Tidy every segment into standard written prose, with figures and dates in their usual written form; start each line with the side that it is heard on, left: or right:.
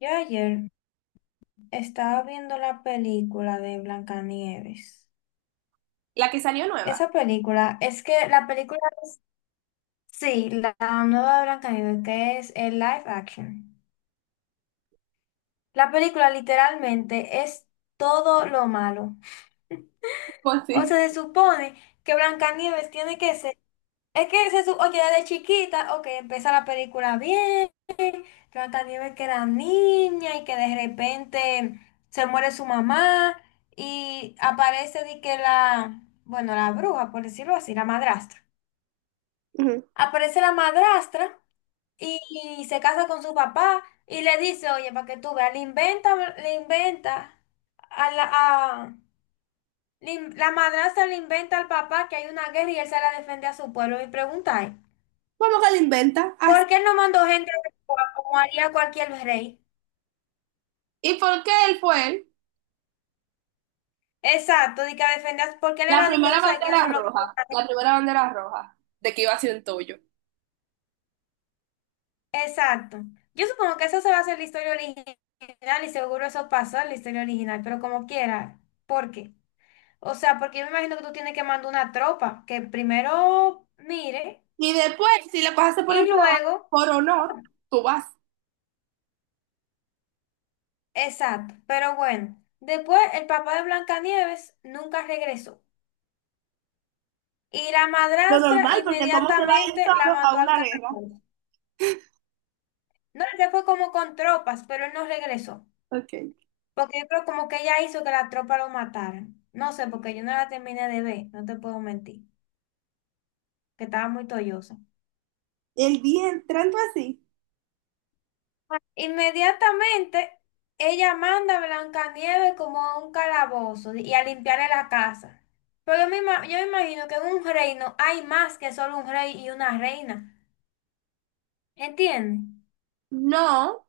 left: Yo ayer estaba viendo la película de Blancanieves.
right: La que salió nueva.
left: Esa película, es que la película es, sí, la nueva de Blancanieves, que es el live action. La película literalmente es todo lo malo.
right: Pues
left: O
right: sí.
left: sea, se supone que Blancanieves tiene que ser, es que se supone, oye, desde chiquita, ok, empieza la película bien. Blancanieves que era niña y que de repente se muere su mamá y aparece de que la, bueno, la bruja, por decirlo así, la madrastra.
right: Ujú.
left: Aparece la madrastra y, y se casa con su papá y le dice, oye, para que tú veas, le inventa a la, a- le in- la madrastra le inventa al papá que hay una guerra y él sale a defender a su pueblo. Y pregunta,
right: ¿Cómo que la inventa? Así.
left: ¿por qué él no mandó gente como haría cualquier rey?
right: ¿Y por qué él fue él?
left: Exacto, de que defendas, porque él
right: La
left: era de que
right: primera
left: tú sabes que ellos
right: bandera
left: son los que-
right: roja. La primera bandera roja. De que iba a ser un toyo.
left: Exacto. Yo supongo que eso se va a hacer la historia original y seguro eso pasó en la historia original, pero como quiera. ¿Por qué? O sea, porque yo me imagino que tú tienes que mandar una tropa que primero mire
right: Y después, si las cosas se ponen
left: y
right: peor,
left: luego.
right: por honor, tú vas.
left: Exacto, pero bueno. Después el papá de Blancanieves nunca regresó. Y la
right: Lo
left: madrastra
right: normal, porque cómo se va él
left: inmediatamente la
right: solo a
left: mandó al
right: una guerra.
left: caracol. No, él se fue como con tropas, pero él no regresó.
right: Ok.
left: Porque yo creo como que ella hizo que la tropa lo matara. No sé, porque yo no la terminé de ver, no te puedo mentir, que estaba muy tollosa.
right: El día entrando así.
left: Inmediatamente, ella manda a Blancanieves como a un calabozo y a limpiarle la casa. Pero yo me imagino que en un reino hay más que solo un rey y una reina. ¿Entiendes?
right: No.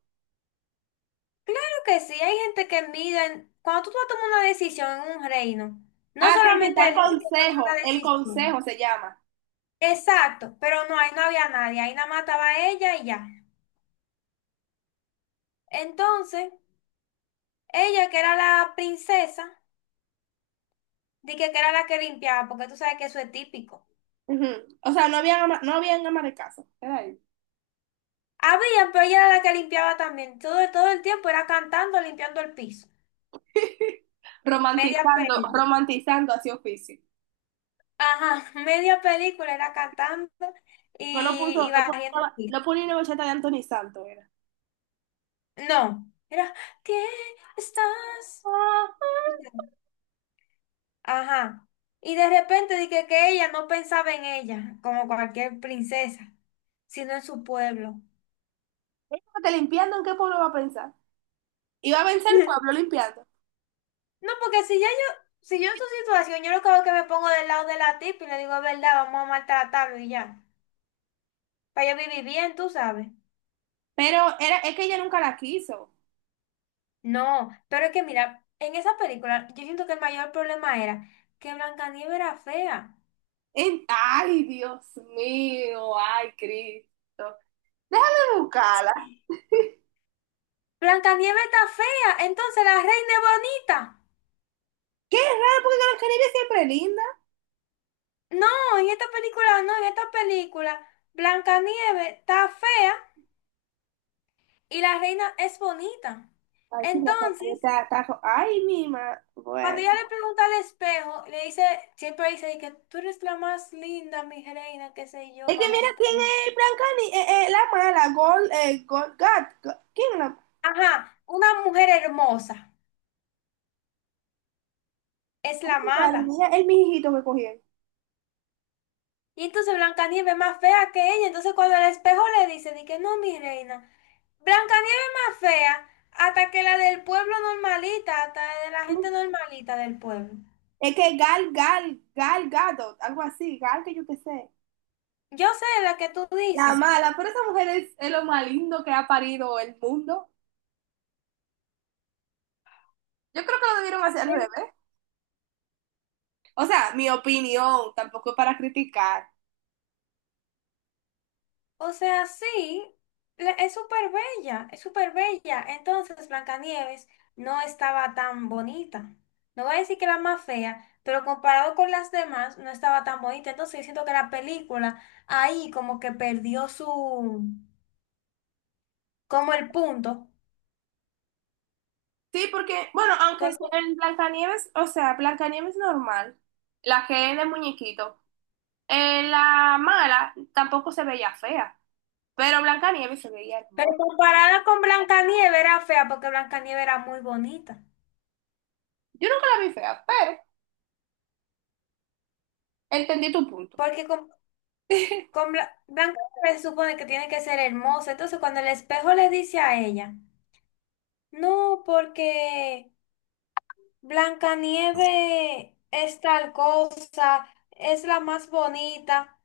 left: Claro que sí, hay gente que mira, en- cuando tú vas a tomar una decisión en un reino, no
right: Ah, sí, sí,
left: solamente
right: está el
left: el rey que toma la
right: consejo. El consejo
left: decisión.
right: se llama.
left: Exacto, pero no, ahí no había nadie, ahí nada más estaba ella y ya. Entonces, ella que era la princesa, dije que era la que limpiaba, porque tú sabes que eso es típico.
right: Ujú. O sea, no habían ama de casa. Era ahí.
left: Había, pero ella era la que limpiaba también, todo el tiempo era cantando, limpiando el piso. Media
right: Romantizando,
left: película.
right: romantizando hacia oficio.
left: Ajá, media película era cantando y,
right: Pero no puso,
left: y
right: no puso,
left: barriendo el piso.
right: no ponía una bachata de Anthony Santos, era.
left: No, era, ¿qué estás?
right: Ah,
left: Ajá. Y de repente dije que ella no pensaba en ella, como cualquier princesa, sino en su pueblo.
right: ah, te limpiando, ¿en qué pueblo va a pensar? Iba a pensar el pueblo limpiando.
left: No, porque si yo en su situación, yo lo que hago es que me pongo del lado de la tipa y le digo, es verdad, vamos a maltratarlo y ya. Para yo vivir bien, tú sabes.
right: Pero era, es que ella nunca la quiso.
left: No, pero es que mira, en esa película yo siento que el mayor problema era que Blancanieves era fea.
right: Ay, Dios mío, ay, Cristo. Déjame buscarla.
left: Blancanieves está fea, entonces la reina es bonita.
right: Qué raro, porque Carol Caribbean siempre es linda.
left: No, en esta película, no, en esta película, Blancanieves está fea y la reina es bonita.
right: Ay, sí, me acabo de
left: Entonces,
right: ta- tajo. Ay, mi madre.
left: cuando ella le
right: Bueno.
left: pregunta al espejo, le dice, siempre dice de que tú eres la más linda, mi reina, qué sé yo,
right: Es que mira
left: majestad.
right: quién es Blanca Ni- la mala, ¿Quién es la?
left: Ajá, una mujer hermosa es la
right: Ay, madre
left: mala.
right: mía, el mijito que cogieron.
left: Y entonces Blancanieves es más fea que ella. Entonces, cuando el espejo le dice, de que no, mi reina, Blancanieves es más fea hasta que la del pueblo normalita, hasta de la gente normalita del pueblo.
right: Es que Gal Gadot, algo así, Gal que yo qué sé.
left: Yo sé la que tú
right: La
left: dices.
right: mala, pero esa mujer es lo más lindo que ha parido el mundo. Yo creo que lo debieron hacer al
left: Sí.
right: revés. O sea, mi opinión, tampoco es para criticar.
left: O sea, sí, es súper bella, es súper bella. Entonces, Blancanieves no estaba tan bonita. No voy a decir que era más fea, pero comparado con las demás, no estaba tan bonita. Entonces, yo siento que la película ahí como que perdió su, como el punto.
right: Sí, porque, bueno, aunque sea
left: Porque-
right: en Blancanieves, o sea, Blancanieves normal, la que es de muñequito, la mala tampoco se veía fea, pero Blancanieves se veía
left: pero
right: hermosa.
left: comparada con Blancanieves era fea porque Blancanieves era muy bonita.
right: Yo nunca la vi fea, pero entendí tu punto.
left: Porque Blanca se supone que tiene que ser hermosa. Entonces, cuando el espejo le dice a ella, no, porque Blancanieve es tal cosa, es la más bonita.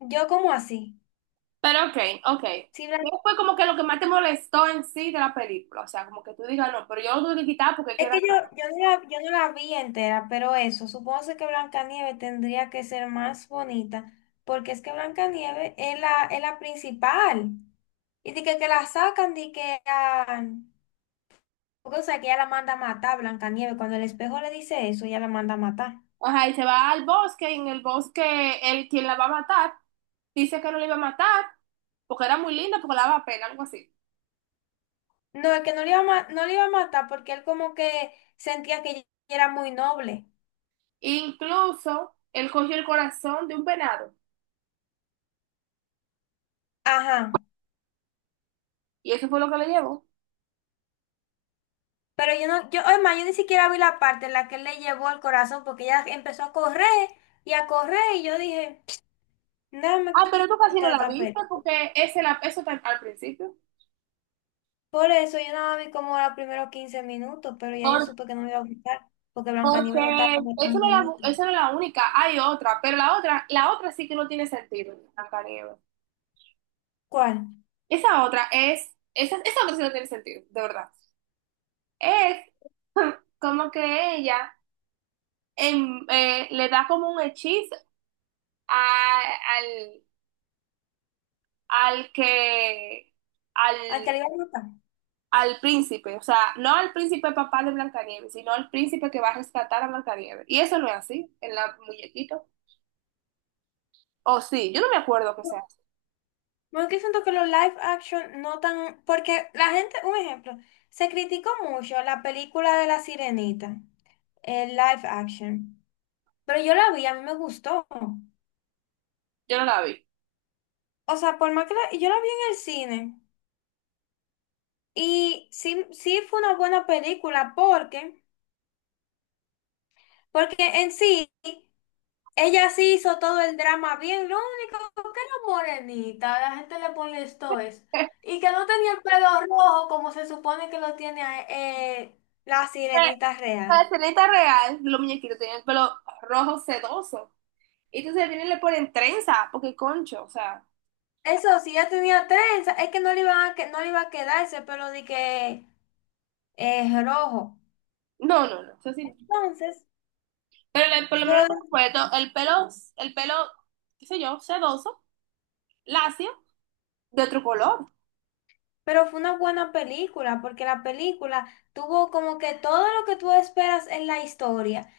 left: Yo, como así?
right: Pero ok, ok.
left: Si
right: ¿Qué
left: Blan-
right: fue como que lo que más te molestó en sí de la película? O sea, como que tú digas, no, pero yo lo tuve que quitar porque
left: Es
right: queda...
left: que yo, yo no la vi entera, pero eso, supongo que Blancanieve tendría que ser más bonita, porque es que Blancanieve es la principal. Y de que la sacan de que a- Porque, o sea, que ella la manda a matar, Blancanieves. Cuando el espejo le dice eso, ella la manda a matar.
right: Ajá, y se va al bosque, y en el bosque él quien la va a matar, dice que no la iba a matar, porque era muy linda, porque la daba pena, algo así.
left: No, es que no le iba a, ma- no le iba a matar porque él como que sentía que ella era muy noble.
right: Incluso, él cogió el corazón de un venado,
left: Ajá.
right: y eso fue lo que le llevó.
left: Pero yo no, yo, además, yo ni siquiera vi la parte en la que él le llevó el corazón porque ella empezó a correr y yo dije, nada me
right: Ah, pero tú casi no
left: quita
right: la
left: esta
right: viste,
left: película.
right: porque eso está al principio.
left: Por eso yo nada más vi como los primeros 15 minutos, pero ya yo supe que no me iba a gustar porque Blancanieves no estaba
right: Porque
left: como tan bonita.
right: esa no es la única, hay otra, pero la otra sí que no tiene sentido, Blancanieves.
left: ¿Cuál?
right: Esa otra sí no tiene sentido, de verdad. Es como que ella le da como un hechizo a- al, al que,
left: ¿Al
right: al,
left: que le iba a matar?
right: al príncipe, o sea, no al príncipe papá de Blancanieves, sino al príncipe que va a rescatar a Blancanieves. Y eso no es así, en la muñequito. O sí, yo no me acuerdo que sea así,
left: Bueno, que siento que los live action no tan, porque la gente, un ejemplo, se criticó mucho la película de La Sirenita, el live action, pero yo la vi, a mí me gustó.
right: yo no la vi.
left: O sea, por más que yo la vi en el cine y sí, sí fue una buena película porque, porque en sí, ella sí hizo todo el drama bien, ¿no? Morenita, la gente le pone esto es. Y que no tenía el pelo rojo como se supone que lo tiene la
right: Eh,
left: sirenita real.
right: La Ceneta real, los muñequitos tenían el pelo rojo sedoso. Y entonces vienen le ponen trenza, porque concho, o sea,
left: Eso sí, ya tenía trenza, es que no le iba a, que, no le iba a quedar ese pelo de que es rojo.
right: no, no, no, eso sí no.
left: Entonces,
right: Por lo menos me
left: pero,
right: acuerdo, el pelo, qué sé yo, sedoso, lacio, de otro color.
left: pero fue una buena película, porque la película tuvo como que todo lo que tú esperas en la historia.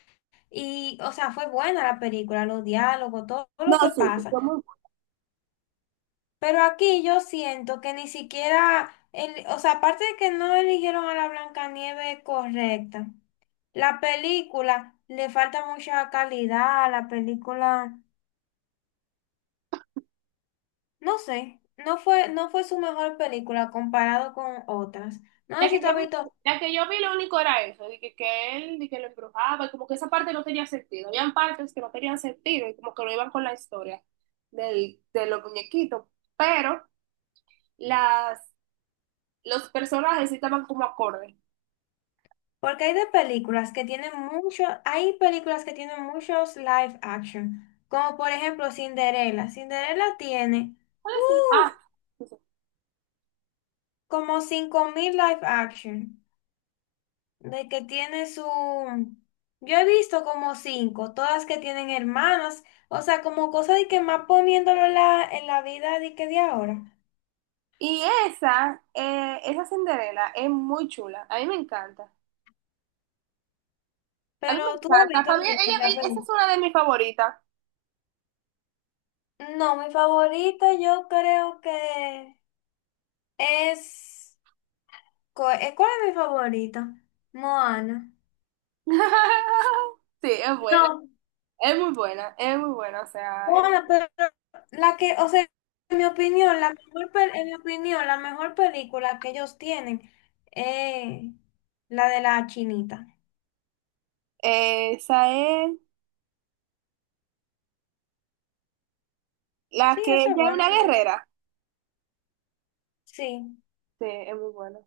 left: Y, o sea, fue buena la película, los diálogos, todo
right: No,
left: lo que
right: sí, sí,
left: pasa.
right: fue muy.
left: Pero aquí yo siento que ni siquiera, o sea, aparte de que no eligieron a la Blancanieves correcta, la película le falta mucha calidad a la película, no sé, no fue, no fue su mejor película comparado con otras. No
right: Ya
left: sé si
right: que
left: tú
right: yo
left: has
right: vi,
left: visto,
right: ya que yo vi lo único era eso, que él, de que lo embrujaba, y como que esa parte no tenía sentido. Habían partes que no tenían sentido y como que no iban con la historia de los muñequitos. Pero las los personajes sí estaban como acorde.
left: porque hay de películas que tienen mucho, hay películas que tienen muchos live action, como por ejemplo Cinderella. Cinderella tiene,
right: ¿Cuál es?
left: uff,
right: Ah, sí, sí.
left: como 5000 live action. De que tiene su... Yo he visto como cinco, todas que tienen hermanas, o sea, como cosa de que más poniéndolo en la vida de que de ahora.
right: Y esa, esa Cinderela es muy chula. A mí me encanta. A mí me
left: ¿Pero tú has
right: encanta.
left: visto
right: Para mí,
left: alguna en la
right: esa
left: peli?
right: es una de mis favoritas.
left: No, mi favorita yo creo que es... ¿Cuál es mi favorita? Moana.
right: Sí, es buena.
left: No,
right: Es muy buena. Es muy buena.
left: Moana, pero la que, o sea, en mi opinión, la mejor, en mi opinión, la mejor película que ellos tienen es la de la chinita.
right: Esa es la
left: Sí,
right: que
left: eso es
right: ella es
left: bueno,
right: una
left: en verdad.
right: guerrera.
left: Sí.
right: Sí, es muy buena.